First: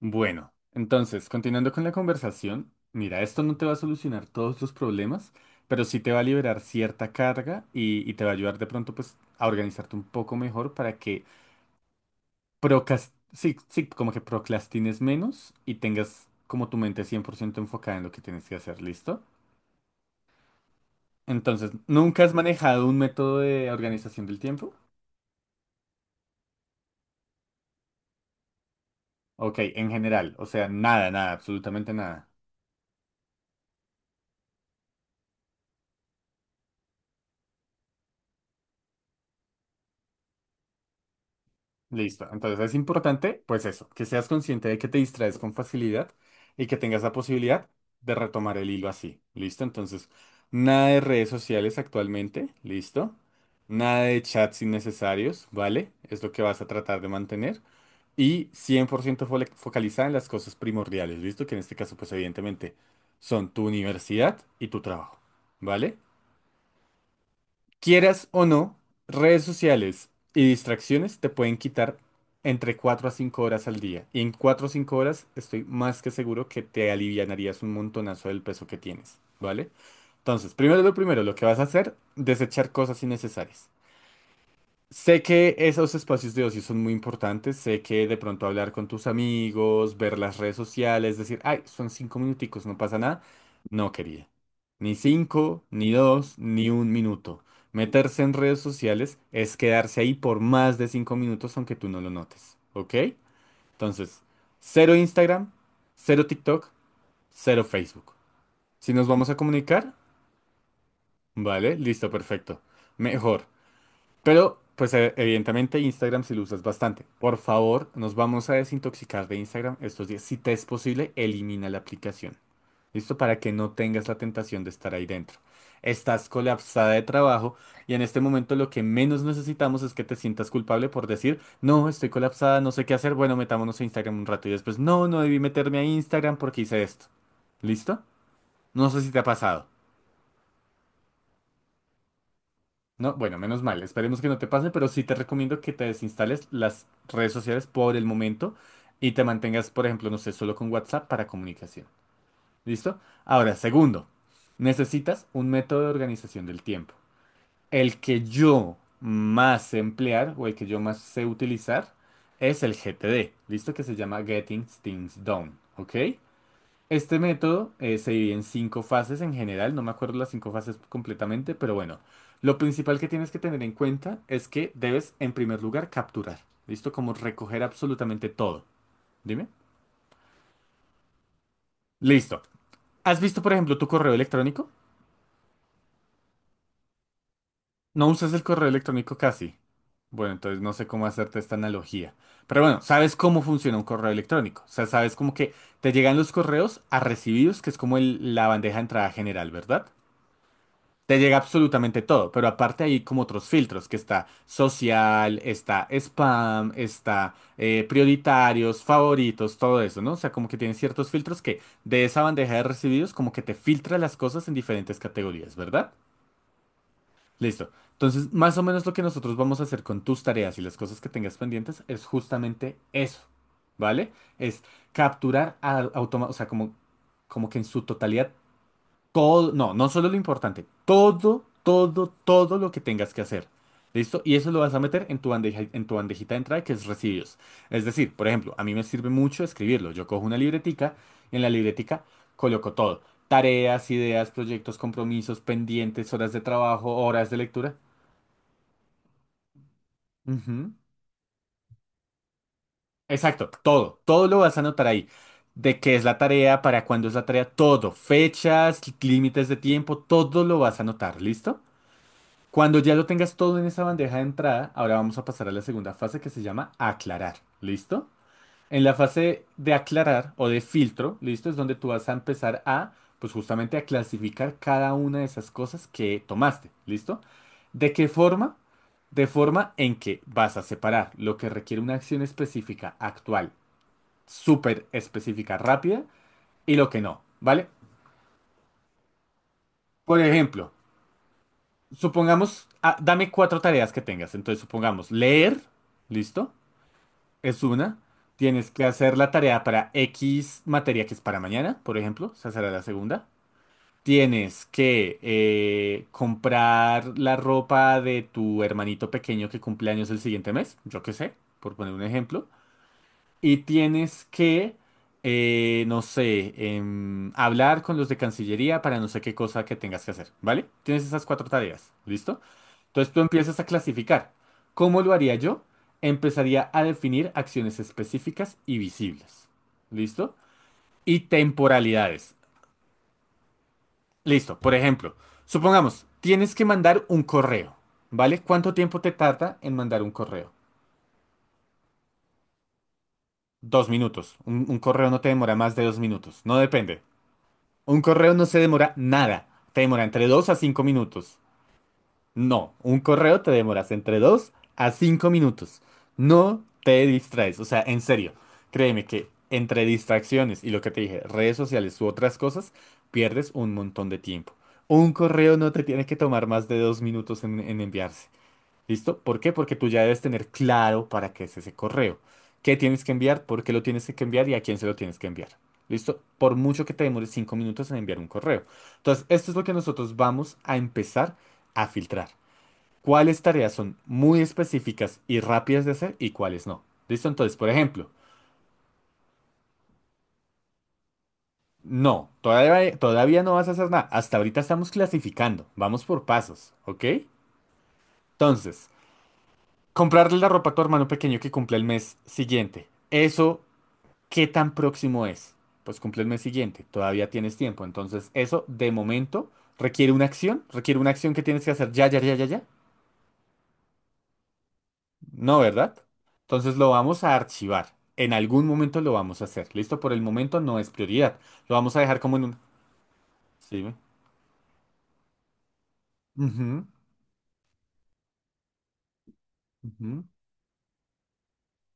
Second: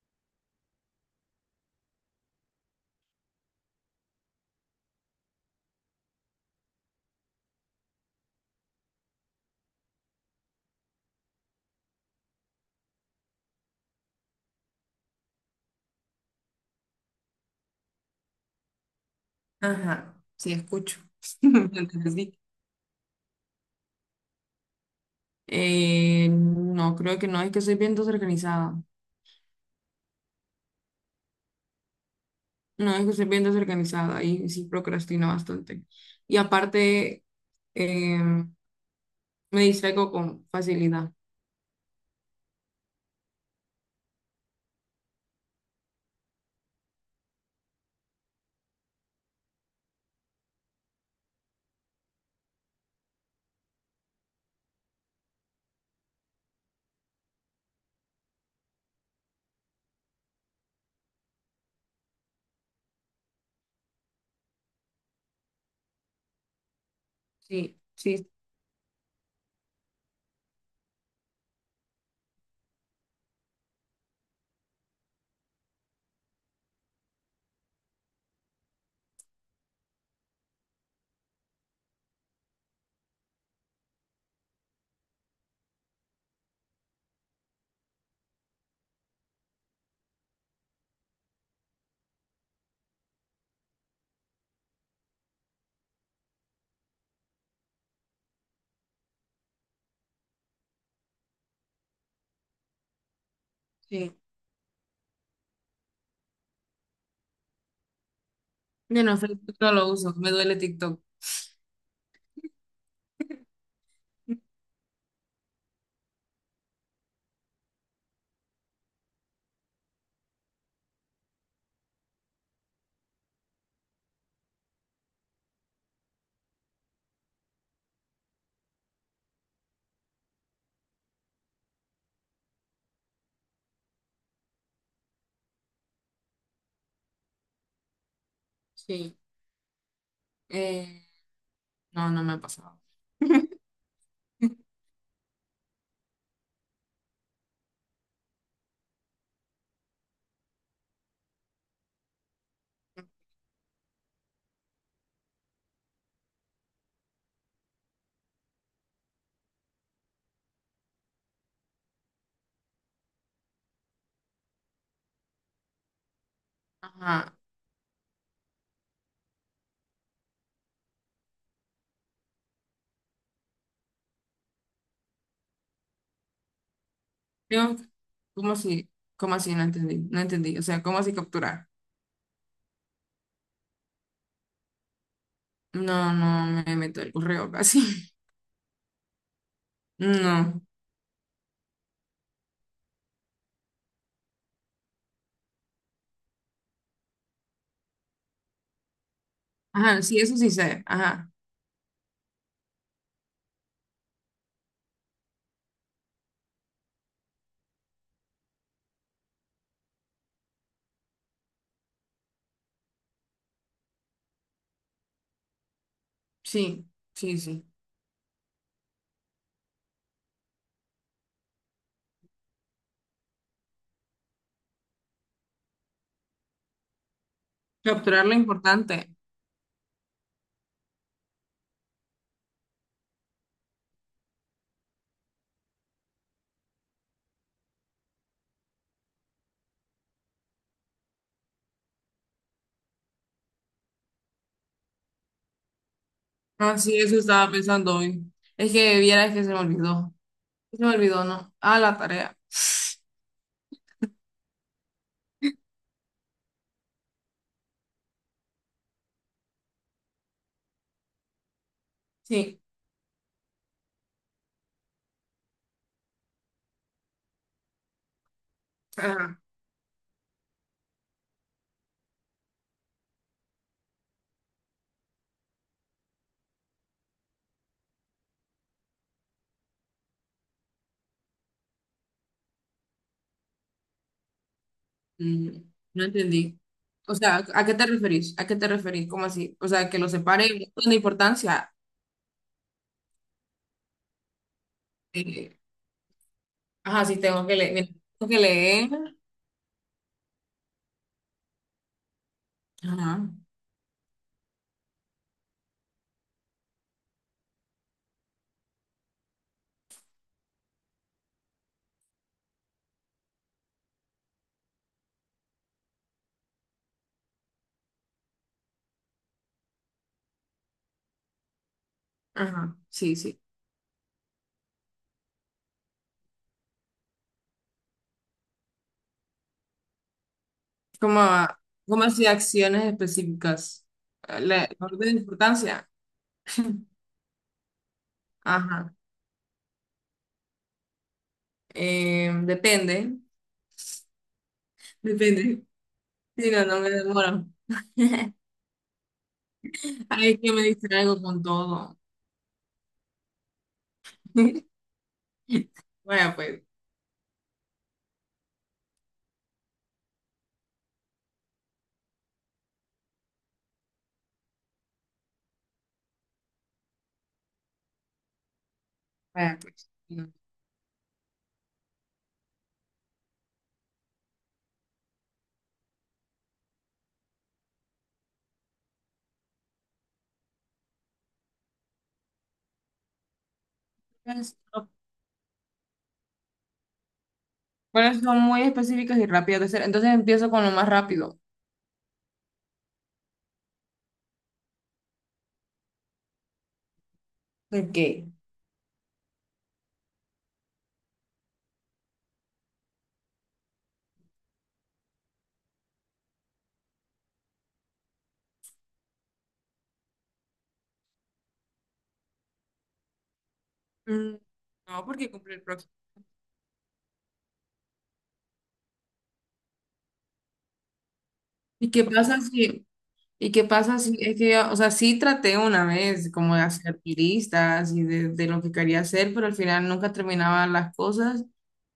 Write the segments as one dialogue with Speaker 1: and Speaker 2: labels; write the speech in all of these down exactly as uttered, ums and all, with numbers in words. Speaker 1: Bueno, entonces, continuando con la conversación, mira, esto no te va a solucionar todos los problemas, pero sí te va a liberar cierta carga y, y te va a ayudar de pronto pues a organizarte un poco mejor para que procas- sí, sí, como que procrastines menos y tengas como tu mente cien por ciento enfocada en lo que tienes que hacer, ¿listo?
Speaker 2: Ajá, sí, escucho.
Speaker 1: Entonces,
Speaker 2: Lo
Speaker 1: ¿nunca has
Speaker 2: entendí.
Speaker 1: manejado un método de organización del tiempo?
Speaker 2: Eh, no, creo que no. Es que soy bien desorganizada.
Speaker 1: Ok, en general, o sea, nada, nada, absolutamente nada.
Speaker 2: No, es que soy bien desorganizada y sí procrastino bastante. Y aparte, eh, me distraigo con facilidad.
Speaker 1: Listo. Entonces es importante, pues eso, que seas consciente de que te distraes con facilidad y que tengas la posibilidad de retomar el hilo así. ¿Listo? Entonces, nada de redes sociales actualmente. ¿Listo? Nada de chats innecesarios, ¿vale? Es lo que vas a tratar de mantener. Y cien por ciento fole- focalizada en las cosas primordiales, ¿listo? Que en este caso, pues evidentemente, son tu universidad y tu trabajo, ¿vale?
Speaker 2: Sí,
Speaker 1: Quieras
Speaker 2: sí,
Speaker 1: o no, redes sociales y distracciones te pueden quitar entre cuatro a cinco horas al día. Y en cuatro o cinco horas estoy más que seguro que te alivianarías un montonazo del peso que tienes, ¿vale? Entonces, primero lo primero, lo que vas a hacer, desechar cosas innecesarias. Sé que esos espacios de ocio son muy importantes, sé que de pronto hablar con tus amigos, ver las redes sociales, decir, ay, son cinco minuticos, no pasa nada. No quería. Ni cinco, ni dos, ni un minuto. Meterse en redes sociales es quedarse ahí por más de cinco minutos aunque tú no lo notes, ¿ok?
Speaker 2: sí.
Speaker 1: Entonces, cero Instagram, cero TikTok, cero Facebook. Si nos
Speaker 2: Bueno,
Speaker 1: vamos a
Speaker 2: Facebook no lo
Speaker 1: comunicar,
Speaker 2: uso, me duele TikTok.
Speaker 1: vale, listo, perfecto. Mejor. Pero, pues e- evidentemente Instagram si lo usas bastante. Por favor, nos vamos a desintoxicar de Instagram estos días. Si te es posible, elimina la aplicación. ¿Listo? Para que no tengas la tentación de estar ahí dentro. Estás colapsada de trabajo y en este momento lo que menos necesitamos es que te sientas culpable por decir, no, estoy colapsada, no sé qué hacer, bueno, metámonos a Instagram un rato y después, no, no debí meterme a Instagram porque hice esto. ¿Listo? No sé si
Speaker 2: Sí.
Speaker 1: te ha pasado.
Speaker 2: Eh, no, no me ha pasado.
Speaker 1: No, bueno, menos mal, esperemos que no te pase, pero sí te recomiendo que te desinstales las redes sociales por el momento y te mantengas, por ejemplo, no sé, solo con WhatsApp para comunicación. ¿Listo? Ahora, segundo, necesitas un método de organización del tiempo. El que yo más sé emplear o el que yo más sé utilizar es el G T D, ¿listo? Que se llama Getting Things Done, ¿ok? Este
Speaker 2: Ajá.
Speaker 1: método eh, se divide en cinco fases en general, no me acuerdo las cinco fases completamente, pero bueno, lo principal que tienes que tener en cuenta es que debes en primer lugar capturar, ¿listo? Como recoger
Speaker 2: Yo,
Speaker 1: absolutamente
Speaker 2: ¿cómo
Speaker 1: todo.
Speaker 2: así? ¿Cómo
Speaker 1: Dime.
Speaker 2: así? No entendí, no entendí. O sea, ¿cómo así capturar?
Speaker 1: Listo. ¿Has visto, por ejemplo, tu correo electrónico?
Speaker 2: No, no me meto el correo casi.
Speaker 1: No usas el correo electrónico casi. Bueno, entonces
Speaker 2: No.
Speaker 1: no sé cómo hacerte esta analogía. Pero bueno, sabes cómo funciona un correo electrónico. O sea, sabes como que te llegan los correos a recibidos, que es como el- la bandeja de entrada general, ¿verdad?
Speaker 2: Ajá, sí, eso sí sé.
Speaker 1: Te
Speaker 2: Ajá,
Speaker 1: llega absolutamente todo, pero aparte hay como otros filtros, que está social, está spam, está eh, prioritarios, favoritos, todo eso, ¿no? O sea, como que tienen ciertos filtros que de esa bandeja de recibidos como que te filtra las cosas en diferentes categorías, ¿verdad?
Speaker 2: sí, sí, sí.
Speaker 1: Listo. Entonces, más o menos lo que nosotros vamos a hacer con tus tareas y las cosas que tengas pendientes es justamente eso, ¿vale? Es capturar a, automa- o sea, como, como que en su
Speaker 2: Capturar
Speaker 1: totalidad
Speaker 2: lo importante.
Speaker 1: todo, no, no solo lo importante, todo, todo, todo lo que tengas que hacer. ¿Listo? Y eso lo vas a meter en tu bandeja, en tu bandejita de entrada, que es residuos. Es decir, por ejemplo, a mí me sirve mucho escribirlo. Yo cojo una libretica y en la libretica coloco todo. Tareas, ideas, proyectos, compromisos, pendientes, horas de
Speaker 2: Ah,
Speaker 1: trabajo,
Speaker 2: sí, eso
Speaker 1: horas de
Speaker 2: estaba
Speaker 1: lectura.
Speaker 2: pensando hoy. Es que vieras que se me olvidó.
Speaker 1: Ujú.
Speaker 2: Se me olvidó, ¿no? Ah, la tarea.
Speaker 1: Exacto, todo, todo lo vas a anotar ahí. De qué es la tarea, para cuándo es la tarea, todo, fechas, límites de tiempo, todo lo vas a anotar, ¿listo?
Speaker 2: Sí.
Speaker 1: Cuando ya lo tengas todo en esa bandeja de entrada, ahora vamos a pasar a la segunda fase que se llama aclarar. ¿Listo? En la
Speaker 2: Ajá.
Speaker 1: fase de aclarar o de filtro, ¿listo? Es donde tú vas a empezar a, pues justamente a clasificar cada una de esas cosas que tomaste. ¿Listo? ¿De qué forma? De forma en que vas a separar lo que requiere una acción específica, actual, súper
Speaker 2: Mm,
Speaker 1: específica, rápida,
Speaker 2: no entendí.
Speaker 1: y lo que
Speaker 2: O
Speaker 1: no,
Speaker 2: sea, ¿a
Speaker 1: ¿vale?
Speaker 2: qué te referís? ¿A qué te referís? ¿Cómo así? O sea, que lo
Speaker 1: Por
Speaker 2: separe
Speaker 1: ejemplo,
Speaker 2: con importancia.
Speaker 1: supongamos, ah, dame cuatro tareas que tengas. Entonces, supongamos,
Speaker 2: Eh,
Speaker 1: leer, ¿listo?
Speaker 2: ajá, sí, tengo que
Speaker 1: Es
Speaker 2: leer.
Speaker 1: una.
Speaker 2: Tengo que
Speaker 1: Tienes que
Speaker 2: leer.
Speaker 1: hacer la tarea para X materia que es para mañana, por ejemplo. Esa será la
Speaker 2: Ajá,
Speaker 1: segunda. Tienes que eh, comprar la ropa de tu hermanito pequeño que cumple años el siguiente mes, yo qué sé, por poner un ejemplo. Y tienes que, eh, no sé, em, hablar con los de Cancillería para no sé qué cosa que tengas que hacer, ¿vale? Tienes esas cuatro tareas, ¿listo?
Speaker 2: ajá,
Speaker 1: Entonces
Speaker 2: sí,
Speaker 1: tú
Speaker 2: sí.
Speaker 1: empiezas a clasificar. ¿Cómo lo haría yo? Empezaría a definir acciones específicas y visibles. ¿Listo?
Speaker 2: Como,
Speaker 1: Y
Speaker 2: como así
Speaker 1: temporalidades.
Speaker 2: acciones específicas?
Speaker 1: Listo.
Speaker 2: La,
Speaker 1: Por
Speaker 2: la
Speaker 1: ejemplo,
Speaker 2: orden de importancia.
Speaker 1: supongamos, tienes que mandar un correo, ¿vale? ¿Cuánto
Speaker 2: Ajá.
Speaker 1: tiempo te tarda en mandar un correo?
Speaker 2: Eh, depende.
Speaker 1: Dos minutos. Un, un correo no te demora
Speaker 2: Depende.
Speaker 1: más de dos minutos.
Speaker 2: Si
Speaker 1: No
Speaker 2: no, no me
Speaker 1: depende.
Speaker 2: demoro.
Speaker 1: Un correo no se demora nada. Te demora entre
Speaker 2: Ay, es
Speaker 1: dos
Speaker 2: que
Speaker 1: a
Speaker 2: me
Speaker 1: cinco
Speaker 2: distraigo
Speaker 1: minutos.
Speaker 2: con todo.
Speaker 1: No, un correo te demoras entre dos a cinco minutos.
Speaker 2: Bueno,
Speaker 1: No
Speaker 2: pues.
Speaker 1: te distraes, o sea, en serio, créeme que entre distracciones y lo que te dije, redes sociales u otras cosas, pierdes un montón de tiempo. Un correo no te tiene que tomar más de dos minutos en, en enviarse. ¿Listo? ¿Por qué?
Speaker 2: Bueno,
Speaker 1: Porque tú
Speaker 2: pues.
Speaker 1: ya debes tener claro para qué es ese correo. ¿Qué tienes que enviar? ¿Por qué lo tienes que enviar? ¿Y a quién se lo tienes que enviar? ¿Listo? Por mucho que te demores cinco minutos en enviar un correo. Entonces, esto es lo que nosotros vamos a empezar a filtrar cuáles tareas son muy
Speaker 2: Entonces,
Speaker 1: específicas y rápidas de hacer y cuáles no. ¿Listo? Entonces, por ejemplo,
Speaker 2: pero son muy específicas y rápidas de hacer. Entonces empiezo con lo más rápido.
Speaker 1: no, todavía, todavía no vas a hacer nada. Hasta ahorita estamos clasificando. Vamos por pasos, ¿ok?
Speaker 2: ¿Por qué?
Speaker 1: Entonces, comprarle la ropa a tu hermano pequeño que cumple el mes siguiente. ¿Eso qué tan próximo es? Pues cumple el mes siguiente. Todavía tienes tiempo. Entonces, eso de momento requiere una acción. Requiere una acción que tienes que hacer ya, ya, ya, ya, ya.
Speaker 2: Mm, no, porque cumple
Speaker 1: No,
Speaker 2: el próximo.
Speaker 1: ¿verdad? Entonces lo vamos a archivar. En algún momento lo vamos a hacer. Listo, por el momento no es prioridad. Lo
Speaker 2: ¿Y
Speaker 1: vamos a
Speaker 2: qué
Speaker 1: dejar como
Speaker 2: pasa
Speaker 1: en un...
Speaker 2: si, ¿y qué
Speaker 1: Sí.
Speaker 2: pasa si es que, o sea, sí traté una vez como de
Speaker 1: Ujú,
Speaker 2: hacer listas y de, de lo que quería hacer, pero al final nunca
Speaker 1: ujú.
Speaker 2: terminaba las cosas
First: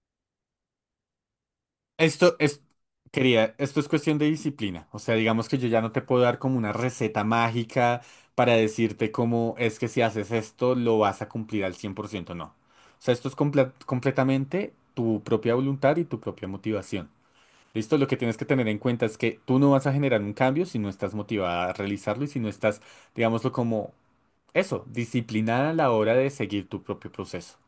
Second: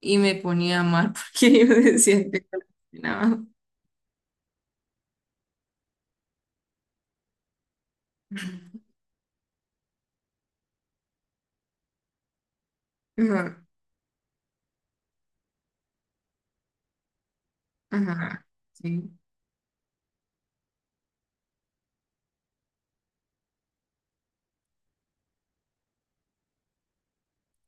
Speaker 2: y me ponía mal porque yo decía
Speaker 1: Esto
Speaker 2: que no
Speaker 1: es...
Speaker 2: terminaba.
Speaker 1: Quería, esto es cuestión de disciplina. O sea, digamos que yo ya no te puedo dar como una receta mágica para decirte cómo es que si haces esto lo vas a cumplir al cien por ciento. No. O sea, esto es
Speaker 2: Ajá,
Speaker 1: comple- completamente tu propia voluntad y tu propia motivación. Listo, lo que tienes
Speaker 2: ajá,
Speaker 1: que tener en cuenta
Speaker 2: sí,
Speaker 1: es que tú no vas a generar un cambio si no estás motivada a realizarlo y si no estás, digámoslo como eso, disciplinada a la hora de seguir tu propio proceso,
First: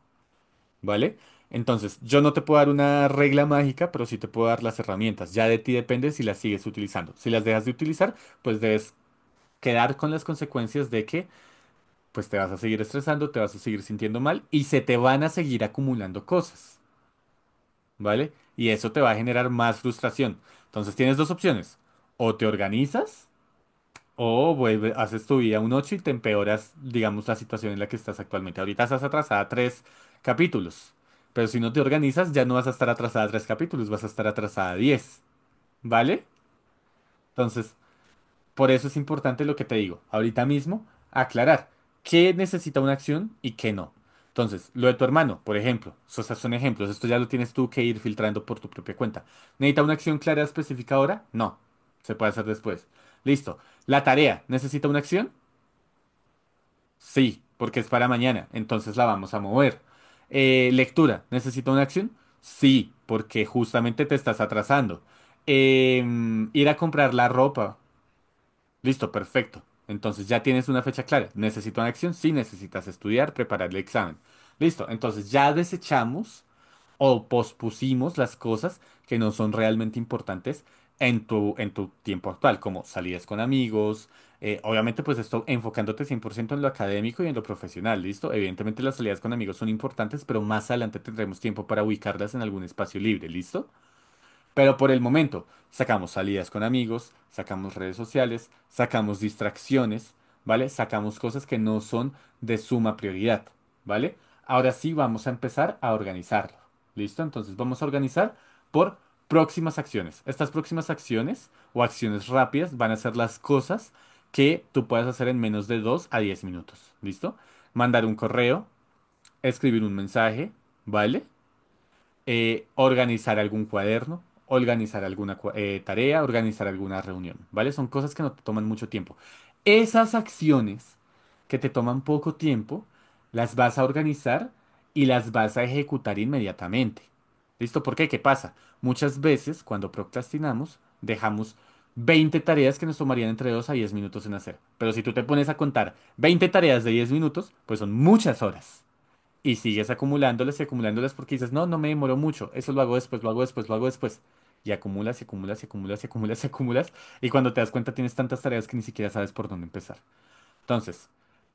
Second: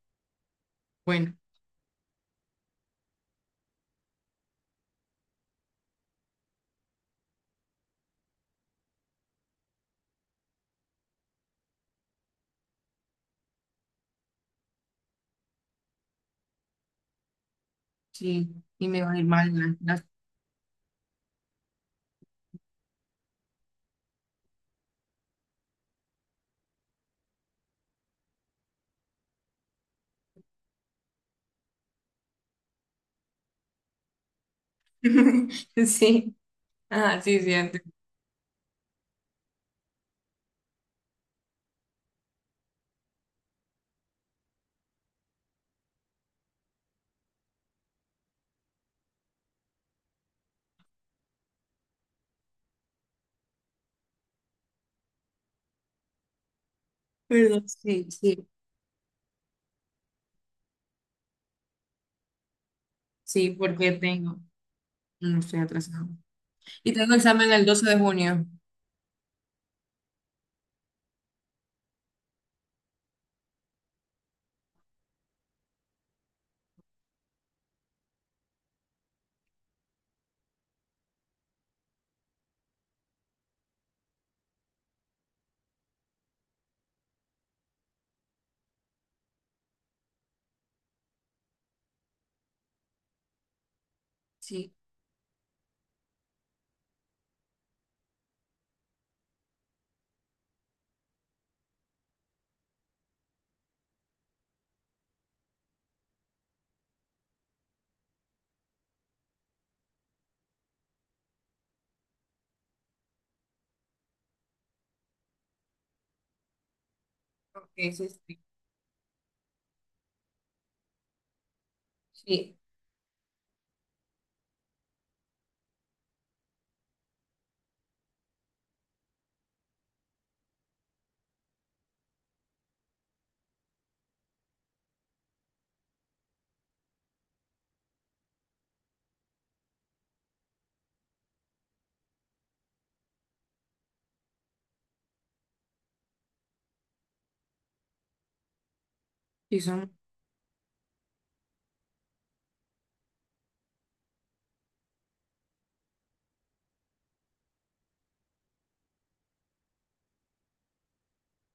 Speaker 1: ¿vale?
Speaker 2: bueno,
Speaker 1: Entonces, yo no te puedo dar una regla mágica, pero sí te puedo dar las herramientas. Ya de ti depende si las sigues utilizando. Si las dejas de utilizar, pues debes quedar con las consecuencias de que, pues te vas a seguir estresando, te vas a seguir sintiendo mal y se te van a seguir acumulando cosas. ¿Vale?
Speaker 2: sí,
Speaker 1: Y
Speaker 2: y
Speaker 1: eso te
Speaker 2: me
Speaker 1: va
Speaker 2: va
Speaker 1: a
Speaker 2: a ir
Speaker 1: generar
Speaker 2: mal en las
Speaker 1: más
Speaker 2: clases.
Speaker 1: frustración. Entonces tienes dos opciones. O te organizas o vuelve, haces tu vida un ocho y te empeoras, digamos, la situación en la que estás actualmente. Ahorita estás atrasada tres capítulos. Pero si no te organizas, ya no vas a estar atrasada tres capítulos, vas a estar atrasada diez, ¿vale?
Speaker 2: Sí, ajá, sí, sí,
Speaker 1: Entonces,
Speaker 2: antes.
Speaker 1: por eso es importante lo que te digo, ahorita mismo, aclarar qué necesita una acción y qué no. Entonces, lo de tu hermano, por ejemplo, esos son ejemplos, esto ya lo tienes tú que ir filtrando por tu propia cuenta. ¿Necesita una acción clara específica ahora? No, se puede hacer después. Listo. ¿La tarea necesita una acción? Sí,
Speaker 2: Perdón,
Speaker 1: porque es
Speaker 2: sí,
Speaker 1: para mañana,
Speaker 2: sí,
Speaker 1: entonces la vamos a mover. Eh, ¿lectura necesita una acción? Sí, porque
Speaker 2: sí, porque
Speaker 1: justamente te
Speaker 2: tengo,
Speaker 1: estás atrasando.
Speaker 2: no estoy atrasado.
Speaker 1: Em, ir a
Speaker 2: Y
Speaker 1: comprar
Speaker 2: tengo
Speaker 1: la
Speaker 2: examen el
Speaker 1: ropa.
Speaker 2: doce de junio.
Speaker 1: Listo, perfecto. Entonces ya tienes una fecha clara. ¿Necesito una acción? Sí, necesitas estudiar, preparar el examen. Listo, entonces ya desechamos o pospusimos las cosas que no son realmente importantes en tu, en tu tiempo actual, como salidas con amigos. Eh, obviamente, pues esto enfocándote cien por ciento en lo académico y en lo profesional, ¿listo? Evidentemente las salidas con amigos son importantes, pero más adelante tendremos tiempo para ubicarlas en algún espacio libre, ¿listo?
Speaker 2: Sí,
Speaker 1: Pero por el momento, sacamos salidas con amigos, sacamos redes sociales, sacamos distracciones, ¿vale? Sacamos cosas que no son de suma prioridad, ¿vale? Ahora sí vamos a empezar a organizarlo. ¿Listo? Entonces vamos a organizar por próximas acciones. Estas próximas acciones o acciones rápidas van a ser las cosas que tú puedas hacer en menos de dos a diez minutos. ¿Listo?
Speaker 2: ok, sí,
Speaker 1: Mandar un
Speaker 2: sí,
Speaker 1: correo, escribir un mensaje, ¿vale?
Speaker 2: sí,
Speaker 1: Eh, organizar algún cuaderno, organizar alguna cua- eh, tarea, organizar alguna reunión, ¿vale? Son cosas que no te toman mucho tiempo. Esas acciones que te toman poco tiempo, las vas a organizar y las vas a ejecutar inmediatamente. ¿Listo? ¿Por qué? ¿Qué pasa? Muchas veces cuando procrastinamos, dejamos veinte tareas que nos tomarían entre dos a diez minutos en hacer. Pero si tú te pones a contar veinte tareas de diez minutos, pues son muchas horas. Y
Speaker 2: y
Speaker 1: sigues
Speaker 2: son,
Speaker 1: acumulándolas y acumulándolas porque dices, no, no me demoró mucho, eso lo hago después, lo hago después, lo hago después. Y acumulas y acumulas y acumulas y acumulas y acumulas. Y cuando te das cuenta tienes tantas tareas que ni siquiera sabes por dónde empezar. Entonces,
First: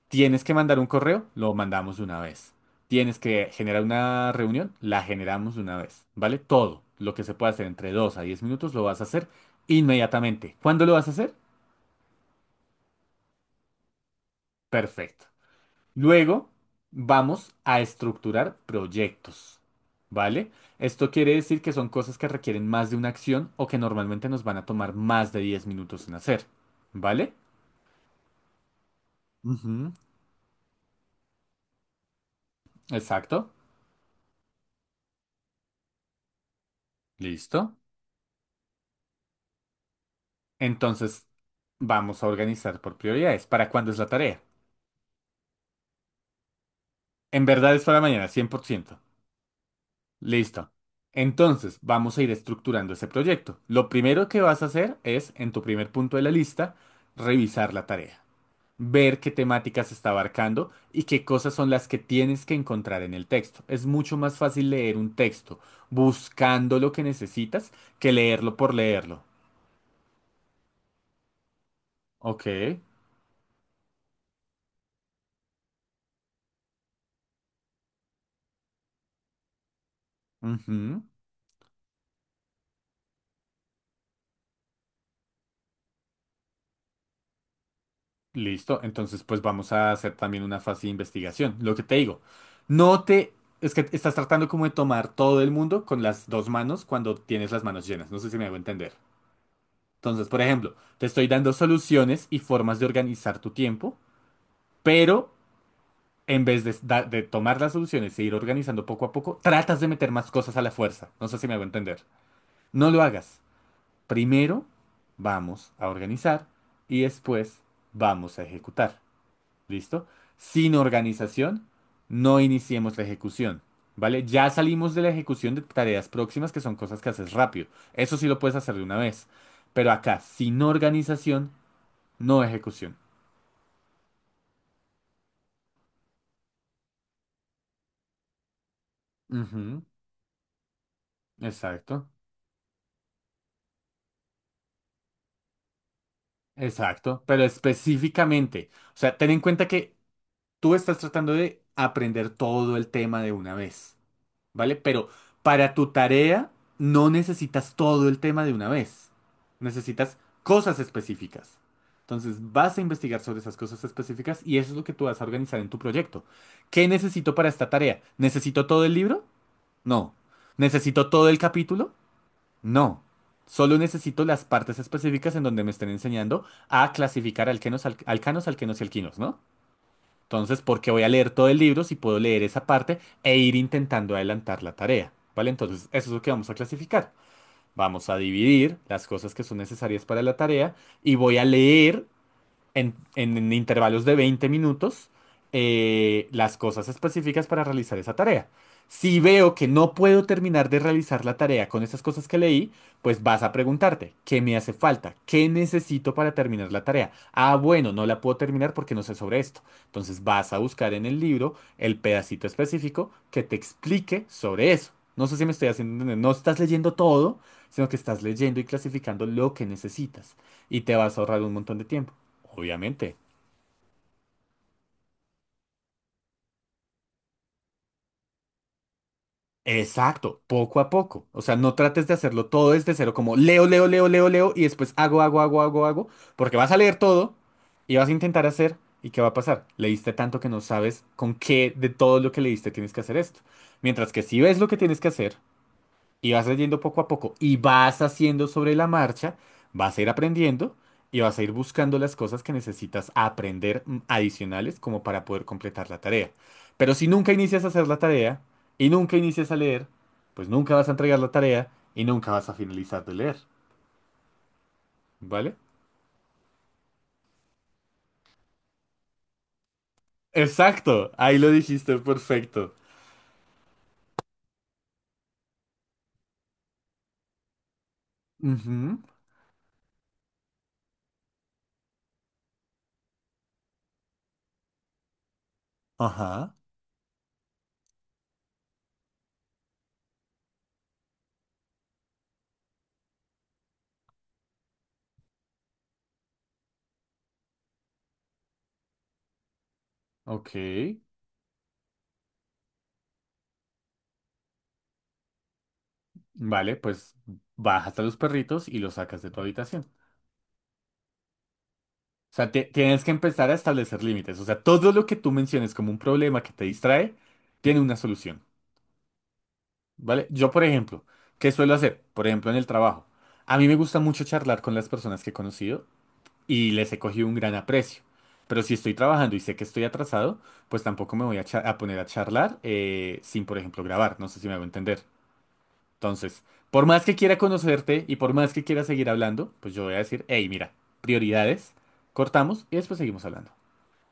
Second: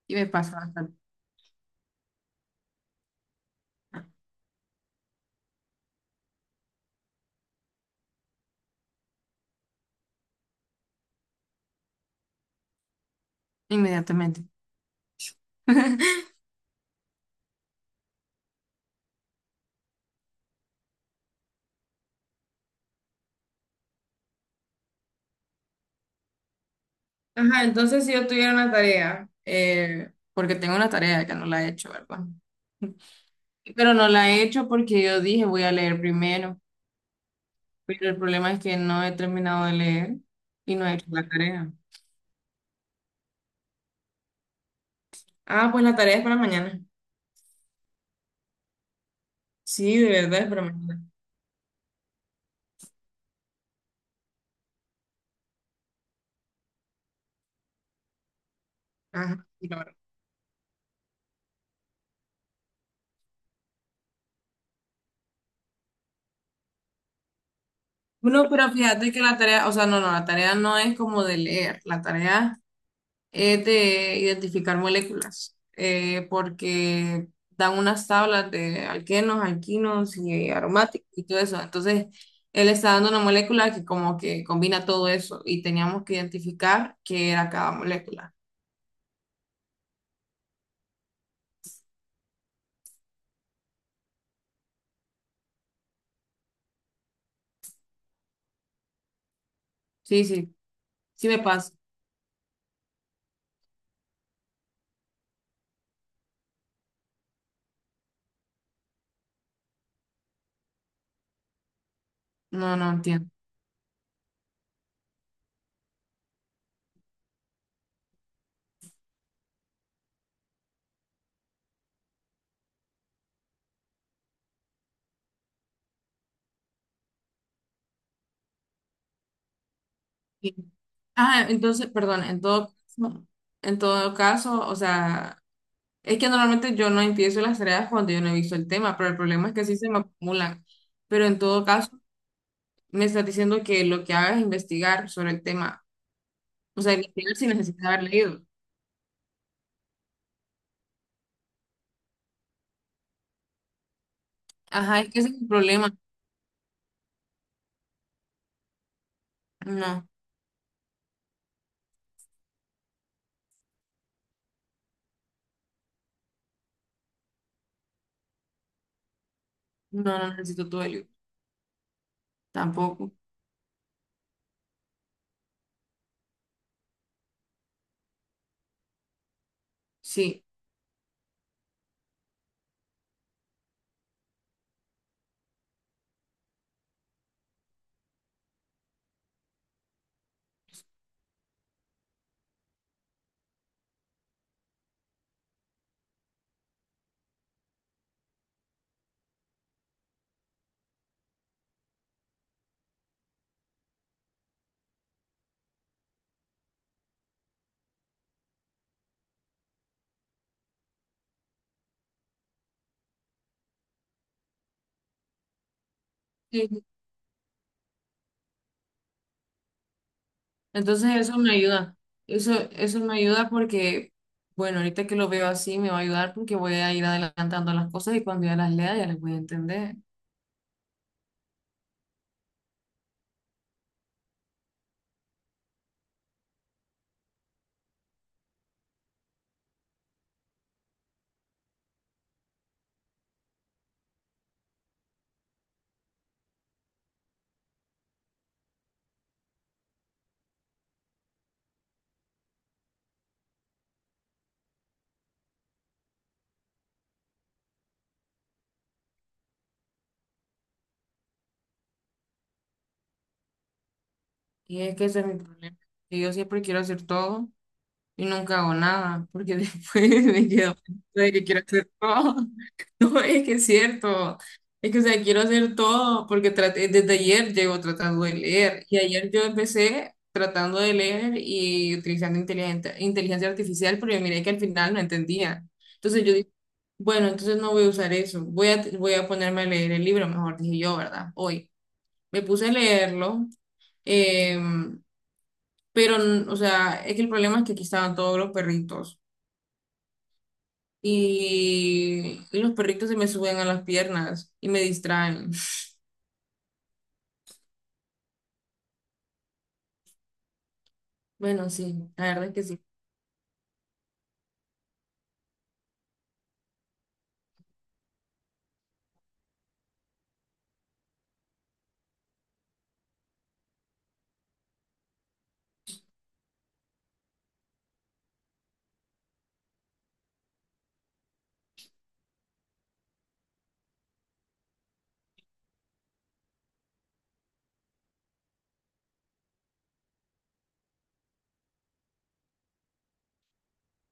Speaker 2: y me
Speaker 1: tienes que
Speaker 2: pasa
Speaker 1: mandar un
Speaker 2: bastante.
Speaker 1: correo, lo mandamos de una vez. Tienes que generar una reunión, la generamos de una vez. ¿Vale? Todo lo que se puede hacer entre dos a diez minutos lo vas a hacer inmediatamente. ¿Cuándo lo vas a hacer?
Speaker 2: Inmediatamente.
Speaker 1: Perfecto. Luego vamos a estructurar proyectos, ¿vale? Esto quiere decir que son cosas que requieren más de una acción o que normalmente nos van a tomar más de diez minutos en hacer, ¿vale?
Speaker 2: Ajá, entonces si yo tuviera una tarea,
Speaker 1: Ujú,
Speaker 2: eh, porque tengo una tarea que no la he hecho, ¿verdad?
Speaker 1: exacto.
Speaker 2: Pero no la he hecho porque yo dije voy a leer primero.
Speaker 1: Listo.
Speaker 2: Pero el problema es que no he terminado de leer y no he hecho
Speaker 1: Entonces,
Speaker 2: la tarea.
Speaker 1: vamos a organizar por prioridades. ¿Para cuándo es la tarea?
Speaker 2: Ah, pues la tarea es para mañana.
Speaker 1: En verdad es para mañana, cien por ciento.
Speaker 2: Sí, de verdad es para
Speaker 1: Listo.
Speaker 2: mañana.
Speaker 1: Entonces, vamos a ir estructurando ese proyecto. Lo primero que vas a hacer es, en tu primer punto de la lista, revisar la tarea. Ver qué
Speaker 2: Ajá, sí,
Speaker 1: temáticas
Speaker 2: claro.
Speaker 1: está abarcando y qué cosas son las que tienes que encontrar en el texto. Es mucho más fácil leer un texto buscando lo que necesitas que
Speaker 2: No,
Speaker 1: leerlo
Speaker 2: pero
Speaker 1: por
Speaker 2: fíjate que
Speaker 1: leerlo.
Speaker 2: la tarea, o sea, no, no, la tarea no es como de leer. La
Speaker 1: Ok.
Speaker 2: tarea es de identificar moléculas, eh, porque dan unas tablas de alquenos, alquinos y
Speaker 1: Ujú.
Speaker 2: aromáticos y todo eso. Entonces, él está dando una molécula que como que combina todo eso y teníamos que identificar qué era cada molécula.
Speaker 1: Listo. Entonces, pues vamos a hacer también una fase de investigación. Lo que te digo, no te. Es que estás tratando como de tomar todo el mundo con las dos manos cuando tienes las manos llenas. No sé si me hago entender.
Speaker 2: Sí,
Speaker 1: Entonces, por
Speaker 2: sí,
Speaker 1: ejemplo, te estoy
Speaker 2: sí me
Speaker 1: dando
Speaker 2: pasa.
Speaker 1: soluciones y formas de organizar tu tiempo, pero en vez de, da- de tomar las soluciones e ir organizando poco a poco, tratas de meter más cosas a la fuerza. No sé si me hago entender.
Speaker 2: No, no
Speaker 1: No lo
Speaker 2: entiendo.
Speaker 1: hagas. Primero vamos a organizar y después vamos a ejecutar. ¿Listo? Sin organización, no iniciemos la ejecución. ¿Vale? Ya salimos de la ejecución de tareas próximas que son cosas que haces rápido. Eso sí lo puedes hacer de una vez. Pero acá,
Speaker 2: Sí.
Speaker 1: sin
Speaker 2: Ah,
Speaker 1: organización,
Speaker 2: entonces, perdón, en
Speaker 1: no
Speaker 2: todo,
Speaker 1: ejecución.
Speaker 2: en todo caso, o sea, es que normalmente yo no empiezo las tareas cuando yo no he visto el tema, pero el problema es que sí
Speaker 1: Ujú,
Speaker 2: se me acumulan. Pero en todo caso,
Speaker 1: exacto.
Speaker 2: me estás diciendo que lo que hagas es investigar sobre el tema. O sea,
Speaker 1: Exacto,
Speaker 2: investigar
Speaker 1: pero
Speaker 2: sin necesidad de haber leído.
Speaker 1: específicamente, o sea, ten en cuenta que tú estás tratando de aprender todo el tema de una vez, ¿vale?
Speaker 2: Ajá,
Speaker 1: Pero
Speaker 2: es que ese es el
Speaker 1: para tu
Speaker 2: problema.
Speaker 1: tarea no necesitas todo el tema de una vez,
Speaker 2: No,
Speaker 1: necesitas cosas específicas. Entonces vas a investigar sobre esas cosas específicas y eso es lo que tú vas a organizar en tu proyecto. ¿Qué necesito para esta tarea? ¿Necesito todo el libro?
Speaker 2: no,
Speaker 1: No.
Speaker 2: no necesito tu ayuda.
Speaker 1: ¿Necesito todo el capítulo? No,
Speaker 2: Tampoco.
Speaker 1: solo necesito las partes específicas en donde me estén enseñando a clasificar alquenos, al- alcanos, alquenos y alquinos, ¿no?
Speaker 2: Sí.
Speaker 1: Entonces, ¿por qué voy a leer todo el libro si puedo leer esa parte e ir intentando adelantar la tarea? ¿Vale? Entonces, eso es lo que vamos a clasificar. Vamos a dividir las cosas que son necesarias para la tarea y voy a leer en, en- en intervalos de veinte minutos eh, las cosas específicas para realizar esa tarea. Si veo que no puedo terminar de realizar la tarea con esas cosas que leí, pues vas a preguntarte, ¿qué me hace falta? ¿Qué necesito para terminar la tarea? Ah, bueno, no la puedo terminar porque no sé sobre esto. Entonces vas a buscar en el libro el pedacito específico que te explique sobre eso. No sé si me estoy haciendo entender. No estás
Speaker 2: Sí.
Speaker 1: leyendo todo, sino que estás leyendo y clasificando lo que necesitas. Y te
Speaker 2: Entonces
Speaker 1: vas a
Speaker 2: eso
Speaker 1: ahorrar un
Speaker 2: me
Speaker 1: montón de
Speaker 2: ayuda.
Speaker 1: tiempo.
Speaker 2: Eso, eso me
Speaker 1: Obviamente.
Speaker 2: ayuda porque, bueno, ahorita que lo veo así me va a ayudar porque voy a ir adelantando las cosas y cuando ya las lea ya las voy a entender.
Speaker 1: Exacto, poco a poco. O sea, no trates de hacerlo todo desde cero, como leo, leo, leo, leo, leo y después hago, hago, hago, hago, hago, porque vas a leer todo y vas a intentar hacer y ¿qué va a pasar? Leíste tanto que no sabes con qué de todo lo que leíste tienes que hacer esto. Mientras que si ves lo que tienes que hacer, y vas leyendo poco a poco y vas haciendo sobre la marcha, vas a ir aprendiendo y vas a ir buscando las cosas que necesitas aprender mm, adicionales como para poder completar la tarea. Pero si nunca inicias a hacer la tarea y nunca inicias a leer, pues nunca vas a entregar la tarea y nunca vas a finalizar de leer,
Speaker 2: Y es que ese es mi
Speaker 1: ¿vale?
Speaker 2: problema. Que yo siempre quiero hacer todo y nunca hago nada, porque después me quedo pensando
Speaker 1: Exacto,
Speaker 2: de
Speaker 1: ahí
Speaker 2: que
Speaker 1: lo
Speaker 2: quiero hacer
Speaker 1: dijiste
Speaker 2: todo.
Speaker 1: perfecto.
Speaker 2: No, es que es cierto. Es que, o sea, quiero hacer todo, porque traté, desde ayer llevo tratando de leer, y
Speaker 1: Ujú.
Speaker 2: ayer yo empecé tratando de leer y utilizando inteligente- inteligencia artificial, pero yo miré que al final no entendía. Entonces yo dije,
Speaker 1: Ajá,
Speaker 2: bueno, entonces no voy a usar eso, voy a, voy a ponerme a leer el libro, mejor dije yo, ¿verdad? Hoy. Me puse a leerlo, em, pero, o sea, es que el problema es que aquí estaban todos los perritos.
Speaker 1: ok.
Speaker 2: y, y los perritos se me suben a las piernas y me distraen.
Speaker 1: Vale, pues bajas a los perritos y los sacas de tu habitación.
Speaker 2: Bueno, sí, la
Speaker 1: O
Speaker 2: verdad
Speaker 1: sea,
Speaker 2: es que
Speaker 1: te-
Speaker 2: sí.
Speaker 1: tienes que empezar a establecer límites. O sea, todo lo que tú menciones como un problema que te distrae, tiene una solución, ¿vale? Yo, por ejemplo, ¿qué suelo hacer? Por ejemplo, en el trabajo. A mí me gusta mucho charlar con las personas que he conocido y les he cogido un gran aprecio. Pero si estoy trabajando y sé que estoy atrasado, pues tampoco me voy a, cha- a poner a charlar eh, sin, por ejemplo, grabar. No sé si me hago entender. Entonces, por más que quiera conocerte y por más que quiera seguir hablando, pues yo voy a decir, hey, mira, prioridades, cortamos y después seguimos hablando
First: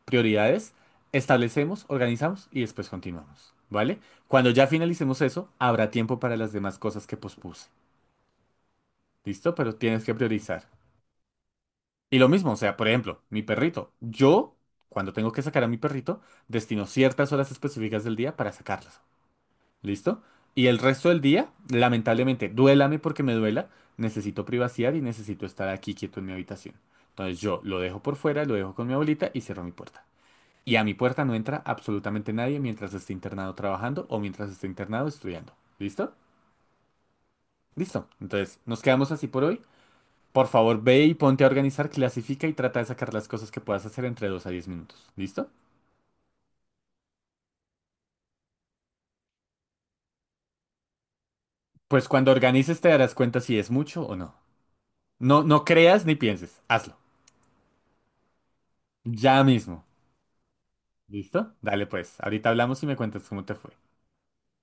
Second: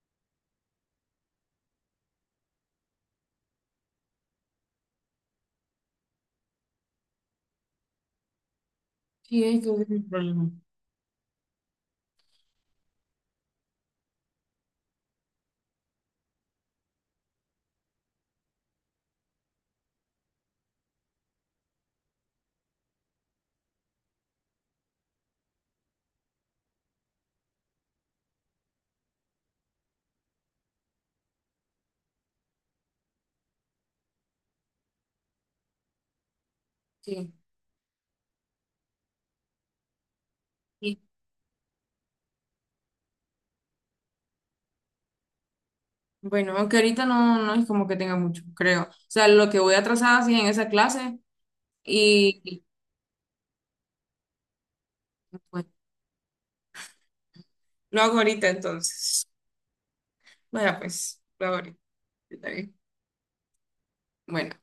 Speaker 1: prioridades, establecemos, organizamos y después continuamos, ¿vale? Cuando ya finalicemos eso, habrá tiempo para las demás cosas que pospuse,
Speaker 2: Sí,
Speaker 1: ¿listo?
Speaker 2: es que
Speaker 1: Pero
Speaker 2: es
Speaker 1: tienes
Speaker 2: el
Speaker 1: que
Speaker 2: problema.
Speaker 1: priorizar. Y lo mismo, o sea, por ejemplo, mi perrito. Yo, cuando tengo que sacar a mi perrito, destino ciertas horas específicas del día para sacarlas, ¿listo? Y el resto del día, lamentablemente, duélame porque me duela, necesito privacidad y necesito estar aquí quieto en mi habitación. Entonces yo lo dejo por fuera, lo dejo con mi abuelita y cierro mi puerta. Y a mi puerta no entra absolutamente nadie mientras esté internado trabajando o mientras esté internado estudiando. ¿Listo?
Speaker 2: Sí.
Speaker 1: Listo. Entonces, nos quedamos así por hoy. Por favor,
Speaker 2: Sí.
Speaker 1: ve y ponte a organizar, clasifica y trata de sacar las cosas que puedas hacer entre dos a diez minutos. ¿Listo?
Speaker 2: Bueno, aunque ahorita no, no es como que tenga mucho, creo. O sea, lo que voy atrasada sí en esa clase
Speaker 1: Pues cuando
Speaker 2: y, y,
Speaker 1: organices te darás cuenta si es mucho o no. No,
Speaker 2: pues,
Speaker 1: no creas ni pienses. Hazlo.
Speaker 2: lo hago ahorita entonces.
Speaker 1: Ya mismo.
Speaker 2: Vaya, pues, lo hago
Speaker 1: ¿Listo?
Speaker 2: ahorita.
Speaker 1: Dale pues. Ahorita
Speaker 2: Está bien.
Speaker 1: hablamos y me cuentas cómo te fue.
Speaker 2: Bueno.